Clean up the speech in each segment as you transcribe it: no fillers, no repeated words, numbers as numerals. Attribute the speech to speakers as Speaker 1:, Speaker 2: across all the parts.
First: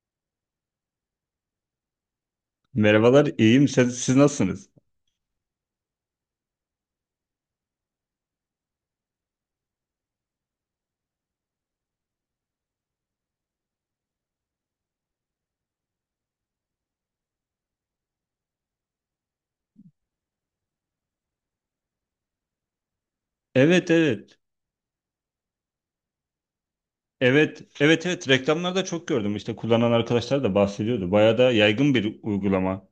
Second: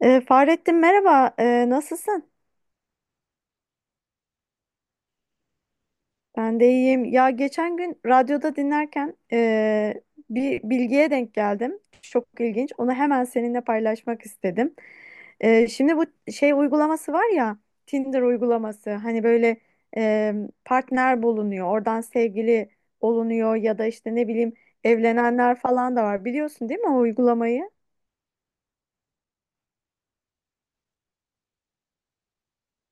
Speaker 1: Fahrettin, merhaba. Nasılsın?
Speaker 2: Merhabalar, iyiyim. Siz nasılsınız?
Speaker 1: Ben de iyiyim. Ya geçen gün radyoda dinlerken bir bilgiye denk geldim. Çok ilginç. Onu hemen seninle paylaşmak istedim. Şimdi bu şey uygulaması var ya, Tinder uygulaması. Hani böyle ee, partner bulunuyor, oradan sevgili olunuyor ya da
Speaker 2: Evet,
Speaker 1: işte ne
Speaker 2: evet.
Speaker 1: bileyim evlenenler falan da var. Biliyorsun değil mi o
Speaker 2: Evet,
Speaker 1: uygulamayı?
Speaker 2: evet, evet. Reklamlarda çok gördüm. İşte kullanan arkadaşlar da bahsediyordu. Bayağı da yaygın bir uygulama.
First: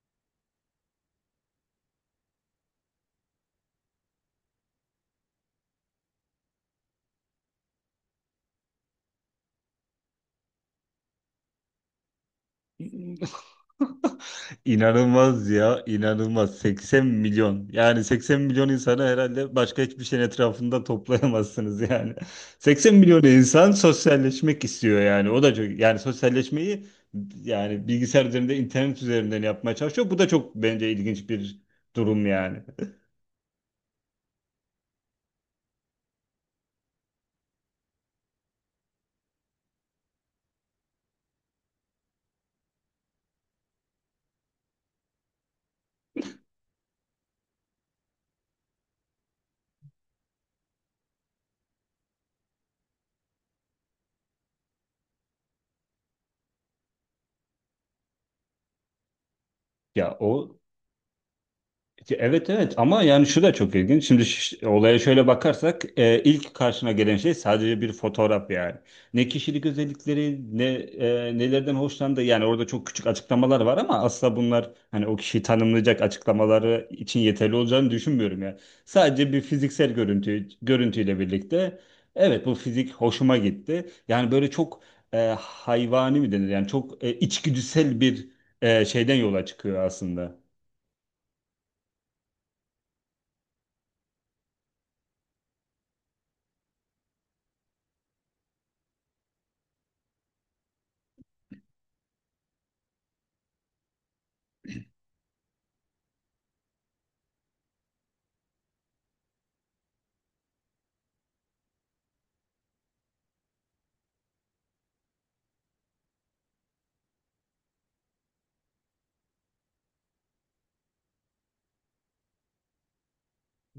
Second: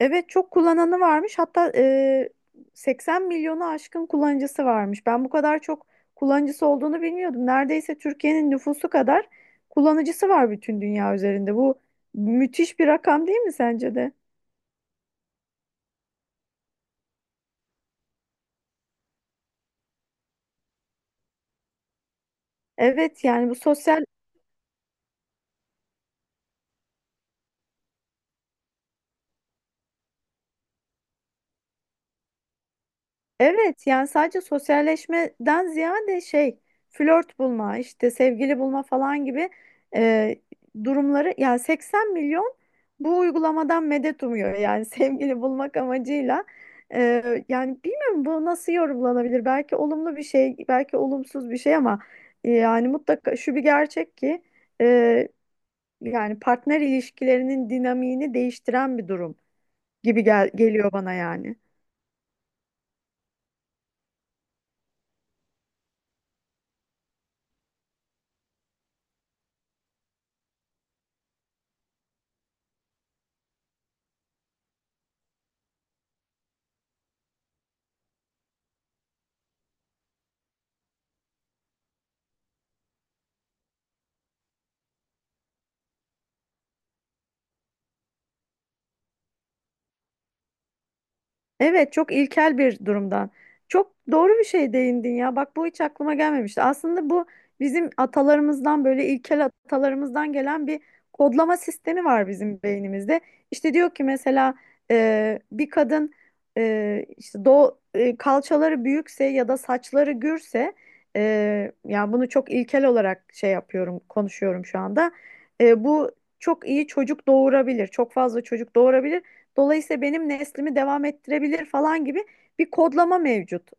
Speaker 1: Evet, çok kullananı varmış. Hatta 80 milyonu aşkın kullanıcısı varmış. Ben bu kadar çok kullanıcısı olduğunu bilmiyordum. Neredeyse Türkiye'nin nüfusu kadar kullanıcısı var bütün dünya üzerinde. Bu müthiş bir rakam değil mi sence de?
Speaker 2: İnanılmaz ya, inanılmaz. 80 milyon. Yani 80 milyon insanı herhalde başka hiçbir şeyin etrafında toplayamazsınız yani. 80 milyon
Speaker 1: Evet, yani bu
Speaker 2: insan
Speaker 1: sosyal.
Speaker 2: sosyalleşmek istiyor yani. O da çok yani sosyalleşmeyi yani bilgisayar üzerinde, internet üzerinden yapmaya çalışıyor. Bu da çok bence ilginç bir durum yani.
Speaker 1: Evet, yani sadece sosyalleşmeden ziyade şey, flört bulma, işte sevgili bulma falan gibi e, durumları. Yani 80 milyon bu uygulamadan medet umuyor yani sevgili bulmak amacıyla. E, yani bilmiyorum, bu nasıl yorumlanabilir, belki olumlu bir şey belki olumsuz bir şey ama yani mutlaka şu bir gerçek ki e, yani partner ilişkilerinin dinamiğini değiştiren bir durum
Speaker 2: Ya
Speaker 1: gibi gel
Speaker 2: o.
Speaker 1: geliyor bana yani.
Speaker 2: Ya evet, evet, ama yani şu da çok ilginç. Şimdi olaya şöyle bakarsak ilk karşına gelen şey sadece bir fotoğraf yani. Ne kişilik özellikleri ne nelerden hoşlandığı, yani orada çok küçük açıklamalar var ama asla bunlar hani o kişiyi tanımlayacak açıklamaları için yeterli olacağını düşünmüyorum ya. Sadece bir fiziksel görüntüyle birlikte evet bu fizik hoşuma gitti. Yani böyle çok hayvani mi denir, yani çok içgüdüsel bir şeyden yola çıkıyor aslında.
Speaker 1: Evet, çok ilkel bir durumdan. Çok doğru bir şey değindin ya. Bak, bu hiç aklıma gelmemişti. Aslında bu bizim atalarımızdan, böyle ilkel atalarımızdan gelen bir kodlama sistemi var bizim beynimizde. İşte diyor ki mesela bir kadın, işte kalçaları büyükse ya da saçları gürse, yani bunu çok ilkel olarak şey yapıyorum, konuşuyorum şu anda. Bu çok iyi çocuk doğurabilir. Çok fazla çocuk doğurabilir. Dolayısıyla benim neslimi devam ettirebilir falan gibi bir kodlama mevcut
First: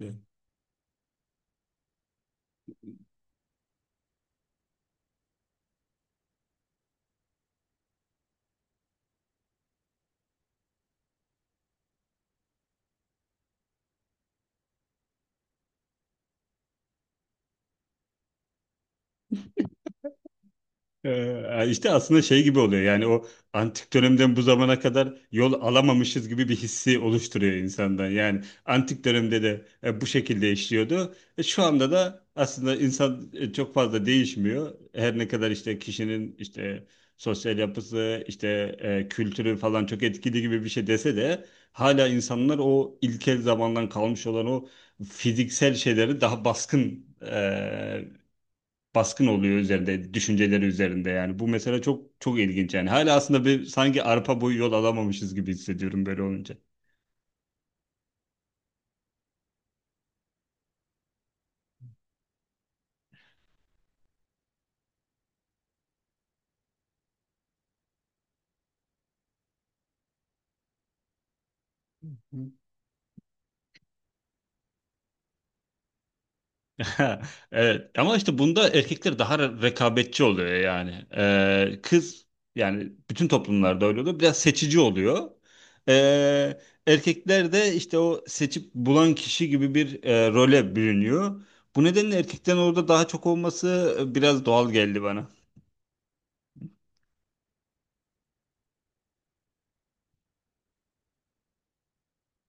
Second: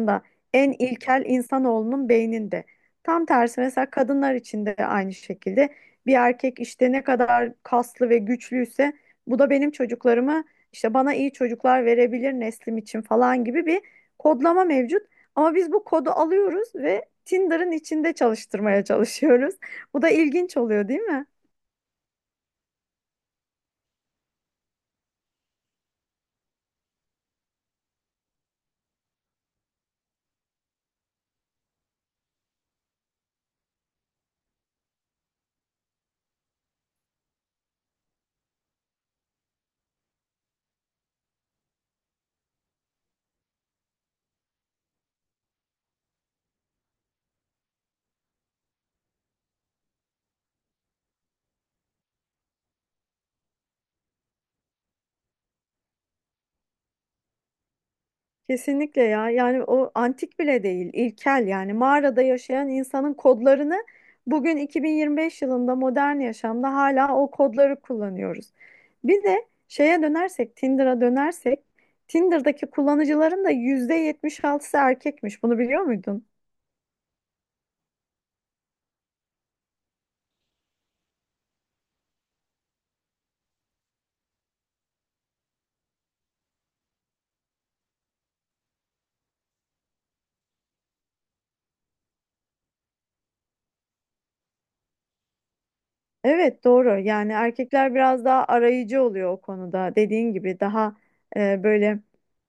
Speaker 2: Evet.
Speaker 1: en ilkel insanoğlunun beyninde. Tam tersi, mesela kadınlar için de aynı şekilde bir erkek işte ne kadar kaslı ve güçlüyse bu da benim çocuklarımı, işte bana iyi çocuklar verebilir neslim için falan gibi bir kodlama mevcut. Ama biz bu kodu alıyoruz ve Tinder'ın içinde çalıştırmaya çalışıyoruz. Bu da ilginç oluyor, değil mi?
Speaker 2: İşte aslında şey gibi oluyor, yani o antik dönemden bu zamana kadar yol alamamışız gibi bir hissi oluşturuyor insandan. Yani antik dönemde de bu şekilde işliyordu. Şu anda da aslında insan çok fazla değişmiyor. Her ne kadar işte kişinin işte sosyal yapısı işte kültürü falan çok etkili gibi bir şey dese de hala insanlar o ilkel zamandan kalmış olan o fiziksel şeyleri daha e, baskın oluyor üzerinde, düşünceleri üzerinde yani. Bu mesela çok çok ilginç yani. Hala aslında bir sanki arpa boyu yol alamamışız gibi hissediyorum böyle olunca.
Speaker 1: Kesinlikle ya. Yani o antik bile değil, ilkel, yani mağarada yaşayan insanın kodlarını bugün 2025 yılında modern yaşamda hala o kodları kullanıyoruz. Bir de şeye dönersek, Tinder'a dönersek,
Speaker 2: Hı.
Speaker 1: Tinder'daki kullanıcıların da %76'sı erkekmiş. Bunu biliyor muydun?
Speaker 2: Evet, ama işte bunda erkekler daha rekabetçi oluyor yani. Kız, yani bütün toplumlarda öyle oluyor. Biraz seçici oluyor. Ee, Erkekler de işte o seçip bulan kişi gibi bir role bürünüyor. Bu nedenle erkeklerin orada daha çok olması biraz doğal geldi bana.
Speaker 1: Evet, doğru. Yani erkekler biraz daha arayıcı oluyor o konuda. Dediğin gibi daha böyle,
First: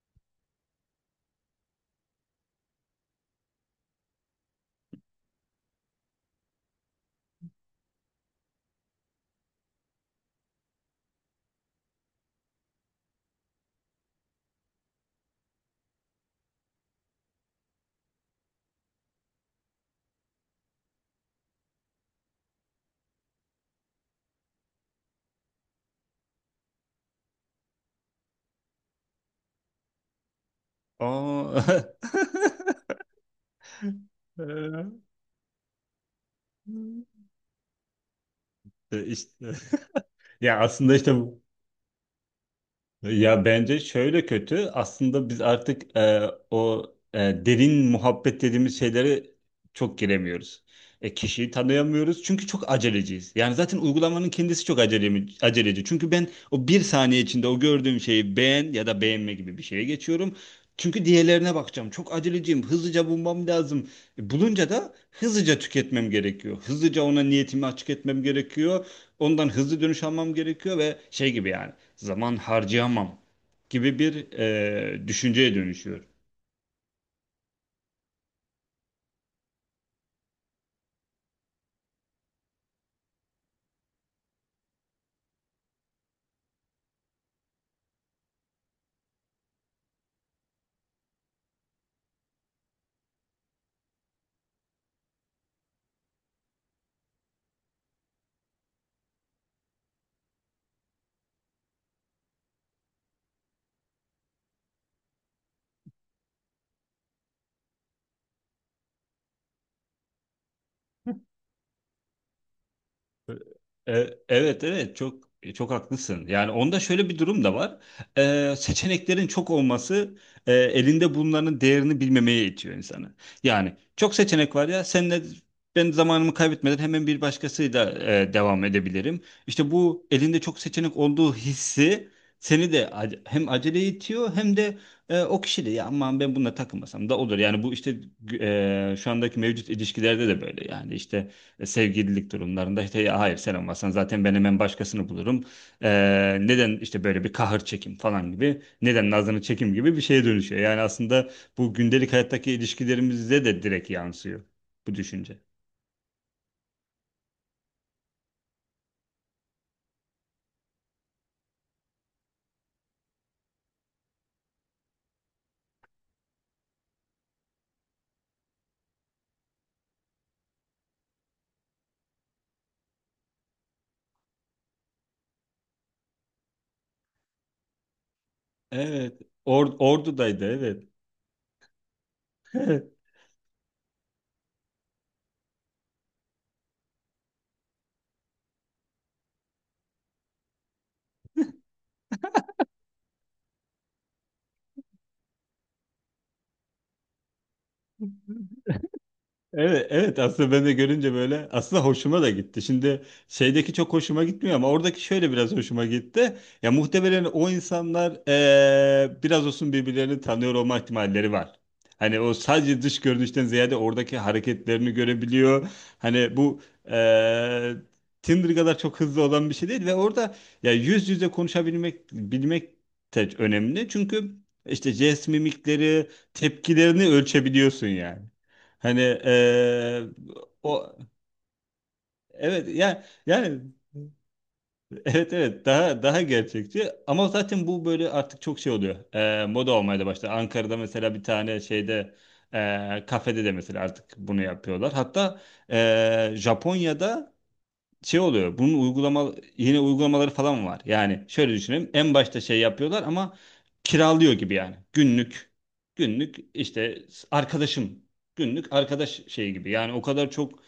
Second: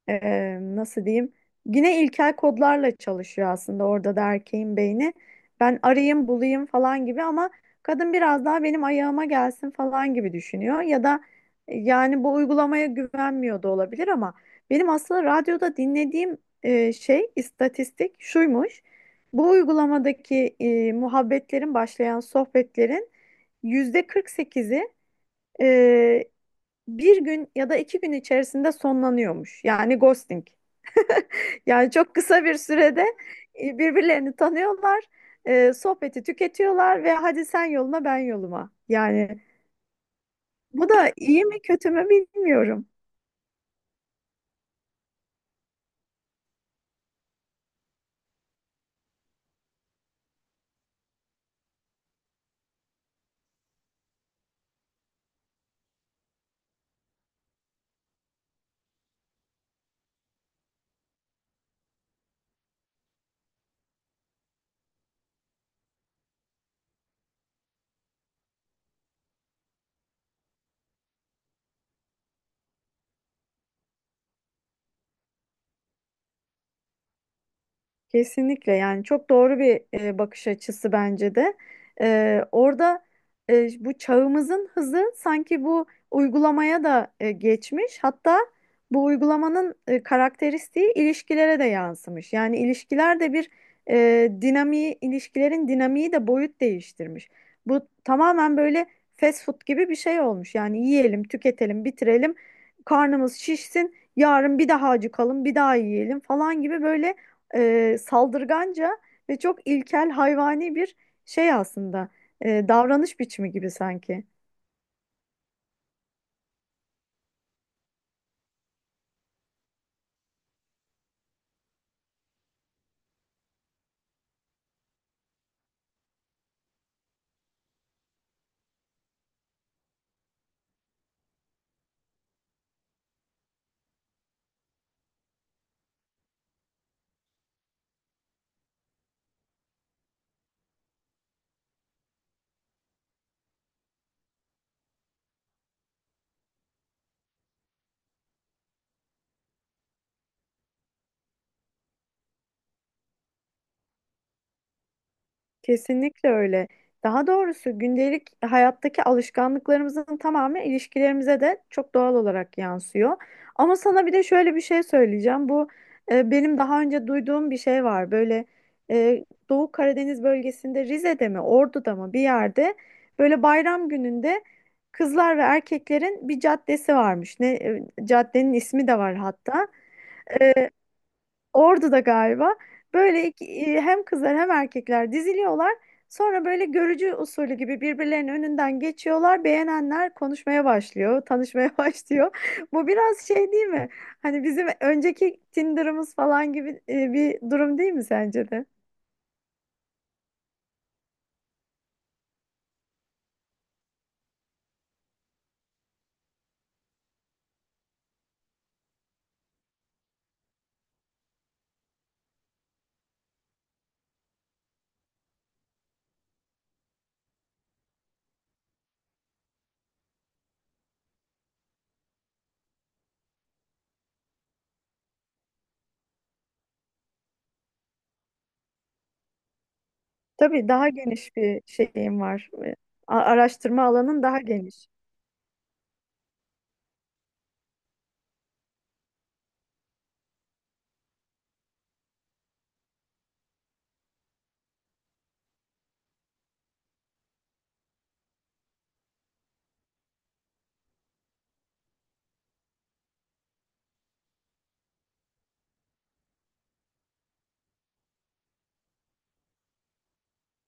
Speaker 1: nasıl diyeyim? Yine ilkel kodlarla çalışıyor aslında, orada da erkeğin beyni. Ben arayayım bulayım falan gibi ama kadın biraz daha benim ayağıma gelsin falan gibi düşünüyor. Ya da yani bu uygulamaya güvenmiyor da olabilir ama benim aslında radyoda dinlediğim şey istatistik şuymuş. Bu uygulamadaki başlayan sohbetlerin yüzde 48'i, e, bir gün ya da iki gün içerisinde sonlanıyormuş. Yani ghosting.
Speaker 2: Aa,
Speaker 1: Yani çok kısa bir sürede birbirlerini tanıyorlar, sohbeti tüketiyorlar ve hadi sen yoluna, ben yoluma.
Speaker 2: Ee,
Speaker 1: Yani
Speaker 2: işte. Ya
Speaker 1: bu
Speaker 2: aslında
Speaker 1: da
Speaker 2: işte
Speaker 1: iyi mi kötü mü bilmiyorum.
Speaker 2: ya bence şöyle kötü. Aslında biz artık o e, derin muhabbet dediğimiz şeylere çok giremiyoruz. Kişiyi tanıyamıyoruz çünkü çok aceleciyiz. Yani zaten uygulamanın kendisi çok aceleci. Çünkü ben o bir saniye içinde o gördüğüm şeyi beğen ya da beğenme gibi bir şeye geçiyorum. Çünkü diğerlerine bakacağım. Çok aceleciyim. Hızlıca bulmam lazım. Bulunca da hızlıca tüketmem gerekiyor. Hızlıca ona niyetimi açık etmem gerekiyor. Ondan hızlı dönüş almam gerekiyor ve şey gibi, yani zaman harcayamam gibi bir düşünceye dönüşüyor.
Speaker 1: Kesinlikle, yani çok doğru bir bakış açısı bence de. Orada bu çağımızın hızı sanki bu uygulamaya da geçmiş. Hatta bu uygulamanın karakteristiği ilişkilere de yansımış. Yani ilişkiler de bir dinamiği, ilişkilerin dinamiği de boyut değiştirmiş. Bu tamamen böyle fast food gibi bir şey olmuş. Yani yiyelim, tüketelim, bitirelim, karnımız şişsin, yarın bir daha acıkalım, bir daha yiyelim falan gibi böyle saldırganca ve çok ilkel hayvani bir şey aslında. Davranış biçimi gibi
Speaker 2: E,
Speaker 1: sanki.
Speaker 2: Evet, evet, çok çok haklısın. Yani onda şöyle bir durum da var. Seçeneklerin çok olması elinde bunların değerini bilmemeye itiyor insanı. Yani çok seçenek var ya, senle ben zamanımı kaybetmeden hemen bir başkasıyla devam edebilirim. İşte bu elinde çok seçenek olduğu hissi seni de hem aceleye itiyor hem de o kişi de ya aman ben bununla takılmasam da olur. Yani bu işte şu andaki mevcut ilişkilerde de böyle, yani işte sevgililik durumlarında işte ya hayır sen olmasan zaten ben hemen başkasını bulurum. Neden işte böyle bir kahır çekim falan gibi, neden nazını çekim gibi bir şeye dönüşüyor. Yani aslında bu gündelik hayattaki ilişkilerimizde de direkt yansıyor bu düşünce.
Speaker 1: Kesinlikle öyle. Daha doğrusu gündelik hayattaki alışkanlıklarımızın tamamı ilişkilerimize de çok doğal olarak yansıyor. Ama sana bir de şöyle bir şey söyleyeceğim. Bu benim daha önce duyduğum bir şey var. Böyle Doğu Karadeniz bölgesinde Rize'de mi, Ordu'da mı bir yerde böyle bayram gününde kızlar ve erkeklerin bir caddesi varmış. Ne, caddenin ismi de var
Speaker 2: Evet.
Speaker 1: hatta.
Speaker 2: Ordu'daydı
Speaker 1: E,
Speaker 2: evet.
Speaker 1: Orada da galiba böyle hem kızlar hem erkekler diziliyorlar. Sonra böyle görücü usulü gibi birbirlerinin önünden geçiyorlar. Beğenenler konuşmaya başlıyor, tanışmaya başlıyor. Bu biraz şey değil mi? Hani bizim önceki Tinder'ımız falan gibi bir durum değil mi sence de?
Speaker 2: Evet, evet, aslında ben de görünce böyle aslında hoşuma da gitti. Şimdi şeydeki çok hoşuma gitmiyor ama oradaki şöyle biraz hoşuma gitti. Ya muhtemelen o insanlar biraz olsun birbirlerini tanıyor olma ihtimalleri var. Hani o sadece dış görünüşten ziyade oradaki hareketlerini görebiliyor. Hani bu eee Tinder kadar çok hızlı olan bir şey değil ve orada ya yüz yüze konuşabilmek bilmek de önemli. Çünkü işte jest mimikleri, tepkilerini ölçebiliyorsun yani. Hani eee,
Speaker 1: Tabii daha
Speaker 2: O
Speaker 1: geniş bir şeyim var.
Speaker 2: evet, yani yani
Speaker 1: Araştırma alanın daha geniş.
Speaker 2: evet, evet, daha daha gerçekçi ama zaten bu böyle artık çok şey oluyor. Moda olmaya da başladı. Ankara'da mesela bir tane şeyde kafede de mesela artık bunu yapıyorlar. Hatta Japonya'da şey oluyor. Bunun uygulama yine uygulamaları falan var. Yani şöyle düşünelim. En başta şey yapıyorlar ama kiralıyor gibi yani. Günlük işte arkadaşım, günlük arkadaş şeyi gibi. Yani o kadar çok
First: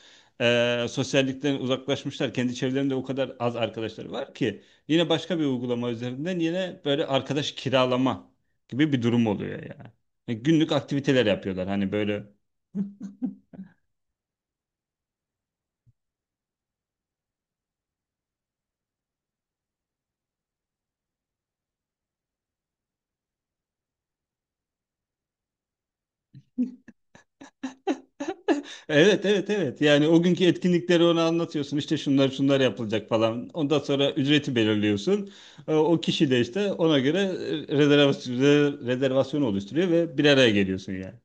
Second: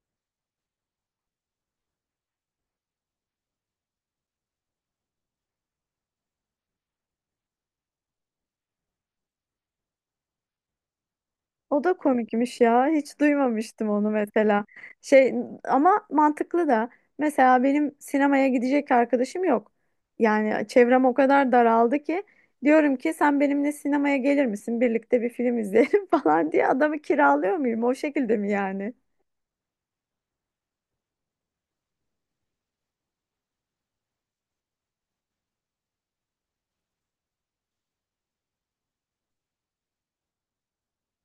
Speaker 2: sosyallikten uzaklaşmışlar. Kendi çevrelerinde o kadar az arkadaşları var ki yine başka bir uygulama üzerinden yine böyle arkadaş kiralama gibi bir durum oluyor yani. Yani günlük aktiviteler yapıyorlar.
Speaker 1: O
Speaker 2: Hani
Speaker 1: da
Speaker 2: böyle
Speaker 1: komikmiş ya. Hiç duymamıştım onu mesela. Şey, ama mantıklı da. Mesela benim sinemaya gidecek arkadaşım yok. Yani çevrem o kadar daraldı ki diyorum ki sen benimle sinemaya gelir misin? Birlikte bir film izleyelim falan diye adamı kiralıyor muyum? O şekilde mi yani?
Speaker 2: evet, evet, evet, yani o günkü etkinlikleri ona anlatıyorsun, İşte şunlar şunlar yapılacak falan, ondan sonra ücreti belirliyorsun. O kişi de işte ona göre e, rezervasyon, rezervasyon oluşturuyor ve bir araya geliyorsun yani.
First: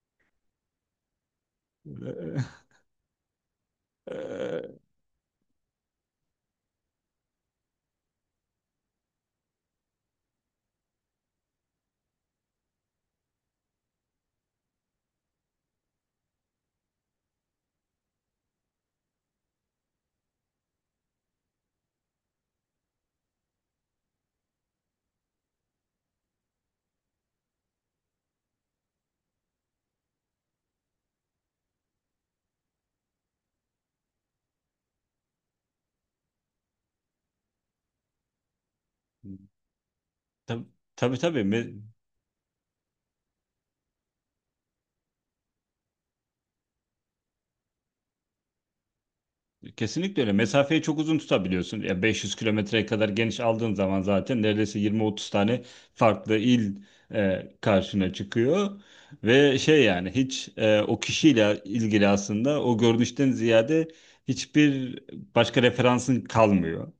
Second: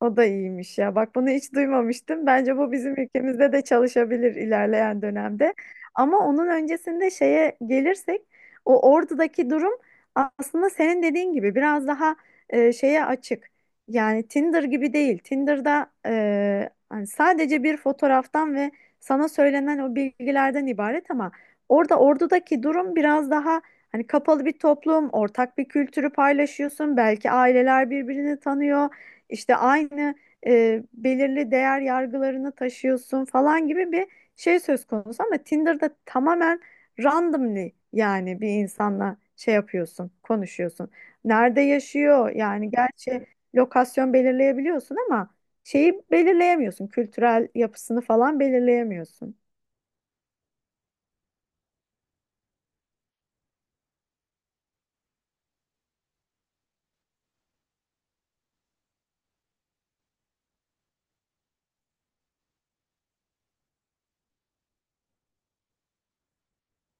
Speaker 1: O da iyiymiş ya. Bak, bunu hiç duymamıştım. Bence bu bizim ülkemizde de çalışabilir ilerleyen dönemde. Ama onun öncesinde şeye gelirsek, o Ordu'daki durum aslında senin dediğin gibi biraz daha şeye açık. Yani Tinder gibi değil. Tinder'da hani sadece bir fotoğraftan ve sana söylenen o bilgilerden ibaret ama orada Ordu'daki durum biraz daha, hani, kapalı bir toplum, ortak bir kültürü paylaşıyorsun. Belki aileler birbirini tanıyor. İşte aynı belirli değer yargılarını taşıyorsun falan gibi bir şey söz konusu ama Tinder'da tamamen randomly, yani bir insanla şey yapıyorsun,
Speaker 2: Tabi
Speaker 1: konuşuyorsun.
Speaker 2: tabii tabii.
Speaker 1: Nerede
Speaker 2: Me-
Speaker 1: yaşıyor? Yani gerçi lokasyon belirleyebiliyorsun ama şeyi belirleyemiyorsun. Kültürel yapısını falan belirleyemiyorsun.
Speaker 2: Kesinlikle öyle. Mesafeyi çok uzun tutabiliyorsun. Ya 500 kilometreye kadar geniş aldığın zaman zaten neredeyse 20-30 tane farklı il karşına çıkıyor. Ve şey, yani hiç o kişiyle ilgili aslında o görünüşten ziyade hiçbir başka referansın kalmıyor.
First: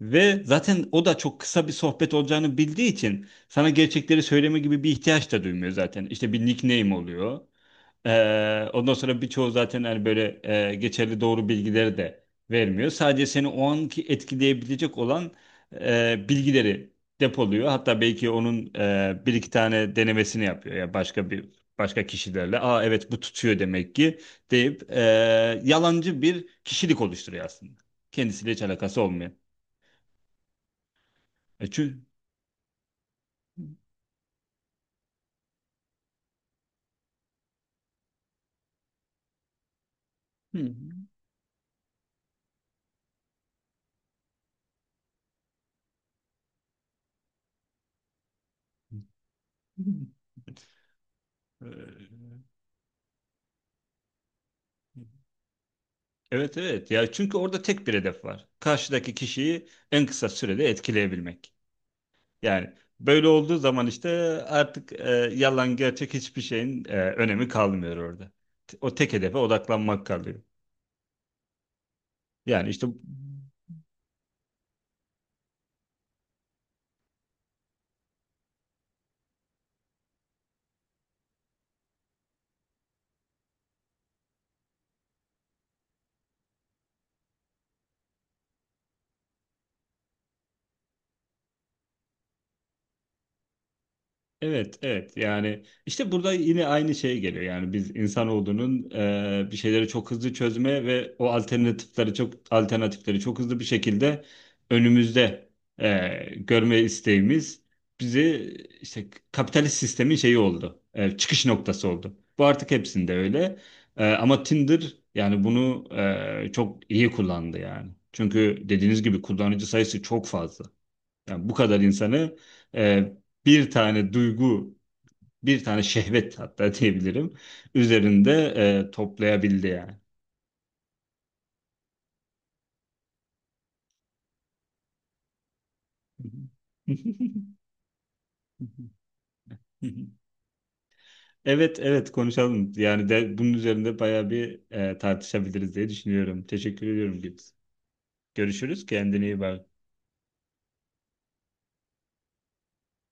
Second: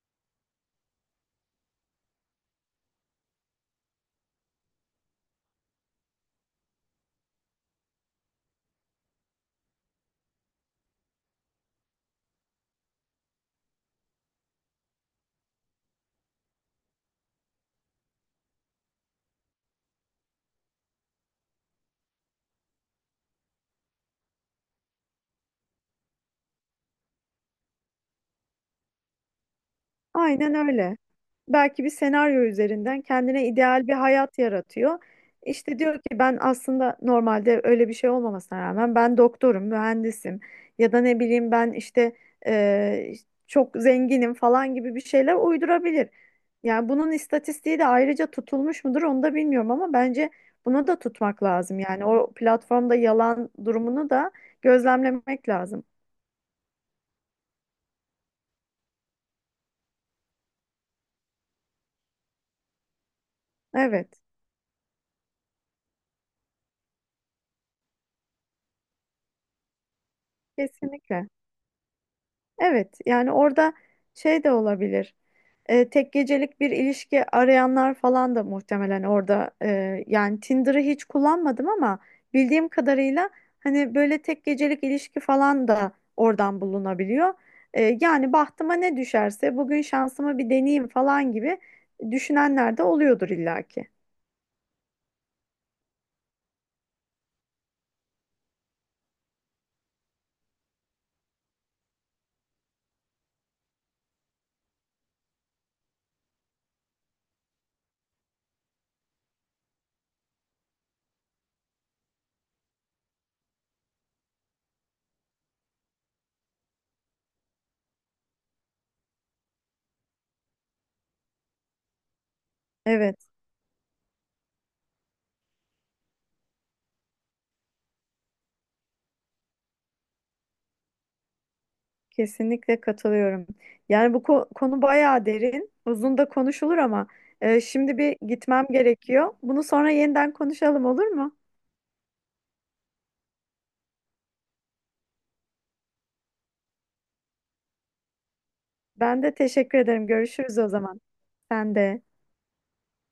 Speaker 2: Ve zaten o da çok kısa bir sohbet olacağını bildiği için sana gerçekleri söyleme gibi bir ihtiyaç da duymuyor zaten. İşte bir nickname oluyor. Ondan sonra birçoğu zaten hani böyle geçerli doğru bilgileri de vermiyor. Sadece seni o anki etkileyebilecek olan bilgileri depoluyor. Hatta belki onun bir iki tane denemesini yapıyor. Ya başka kişilerle. Aa evet bu tutuyor demek ki deyip yalancı bir kişilik oluşturuyor aslında. Kendisiyle hiç alakası olmuyor.
Speaker 1: Aynen öyle.
Speaker 2: E,
Speaker 1: Belki bir
Speaker 2: çünkü...
Speaker 1: senaryo üzerinden kendine ideal bir hayat yaratıyor. İşte diyor ki ben aslında normalde öyle bir şey olmamasına rağmen ben doktorum, mühendisim
Speaker 2: Hı.
Speaker 1: ya da ne bileyim, ben işte e, çok zenginim falan gibi bir şeyler uydurabilir. Yani bunun istatistiği de ayrıca tutulmuş mudur onu da bilmiyorum ama bence bunu da tutmak
Speaker 2: Hı.
Speaker 1: lazım. Yani o platformda yalan durumunu da gözlemlemek lazım.
Speaker 2: Evet, evet, ya çünkü orada tek bir hedef var. Karşıdaki kişiyi en kısa sürede etkileyebilmek. Yani böyle olduğu zaman işte
Speaker 1: Evet,
Speaker 2: artık yalan gerçek hiçbir şeyin önemi kalmıyor orada. O tek hedefe odaklanmak kalıyor.
Speaker 1: kesinlikle.
Speaker 2: Yani işte
Speaker 1: Evet, yani orada şey de olabilir. Tek gecelik bir ilişki arayanlar falan da muhtemelen orada, yani Tinder'ı hiç kullanmadım ama bildiğim kadarıyla hani böyle tek gecelik ilişki falan da oradan bulunabiliyor. Yani bahtıma ne düşerse bugün şansımı bir deneyeyim falan gibi düşünenler de oluyordur illaki.
Speaker 2: evet, evet. Yani işte burada yine aynı şey geliyor. Yani biz insanoğlunun bir şeyleri çok hızlı çözme ve o alternatifleri çok hızlı bir şekilde önümüzde görme isteğimiz bizi işte kapitalist sistemin şeyi oldu. Çıkış noktası oldu. Bu artık hepsinde öyle. Ama Tinder yani bunu çok iyi kullandı yani. Çünkü dediğiniz gibi kullanıcı sayısı çok fazla. Yani bu kadar insanı e,
Speaker 1: Evet,
Speaker 2: bir tane duygu, bir tane şehvet hatta diyebilirim üzerinde toplayabildi yani.
Speaker 1: kesinlikle katılıyorum. Yani bu konu bayağı derin, uzun da konuşulur ama şimdi bir gitmem gerekiyor. Bunu sonra yeniden konuşalım olur mu?
Speaker 2: Evet, evet konuşalım. Yani de bunun üzerinde bayağı bir tartışabiliriz diye düşünüyorum. Teşekkür ediyorum Gibbs. Görüşürüz.
Speaker 1: Ben
Speaker 2: Kendine
Speaker 1: de
Speaker 2: iyi bak.
Speaker 1: teşekkür ederim. Görüşürüz o zaman. Sen de.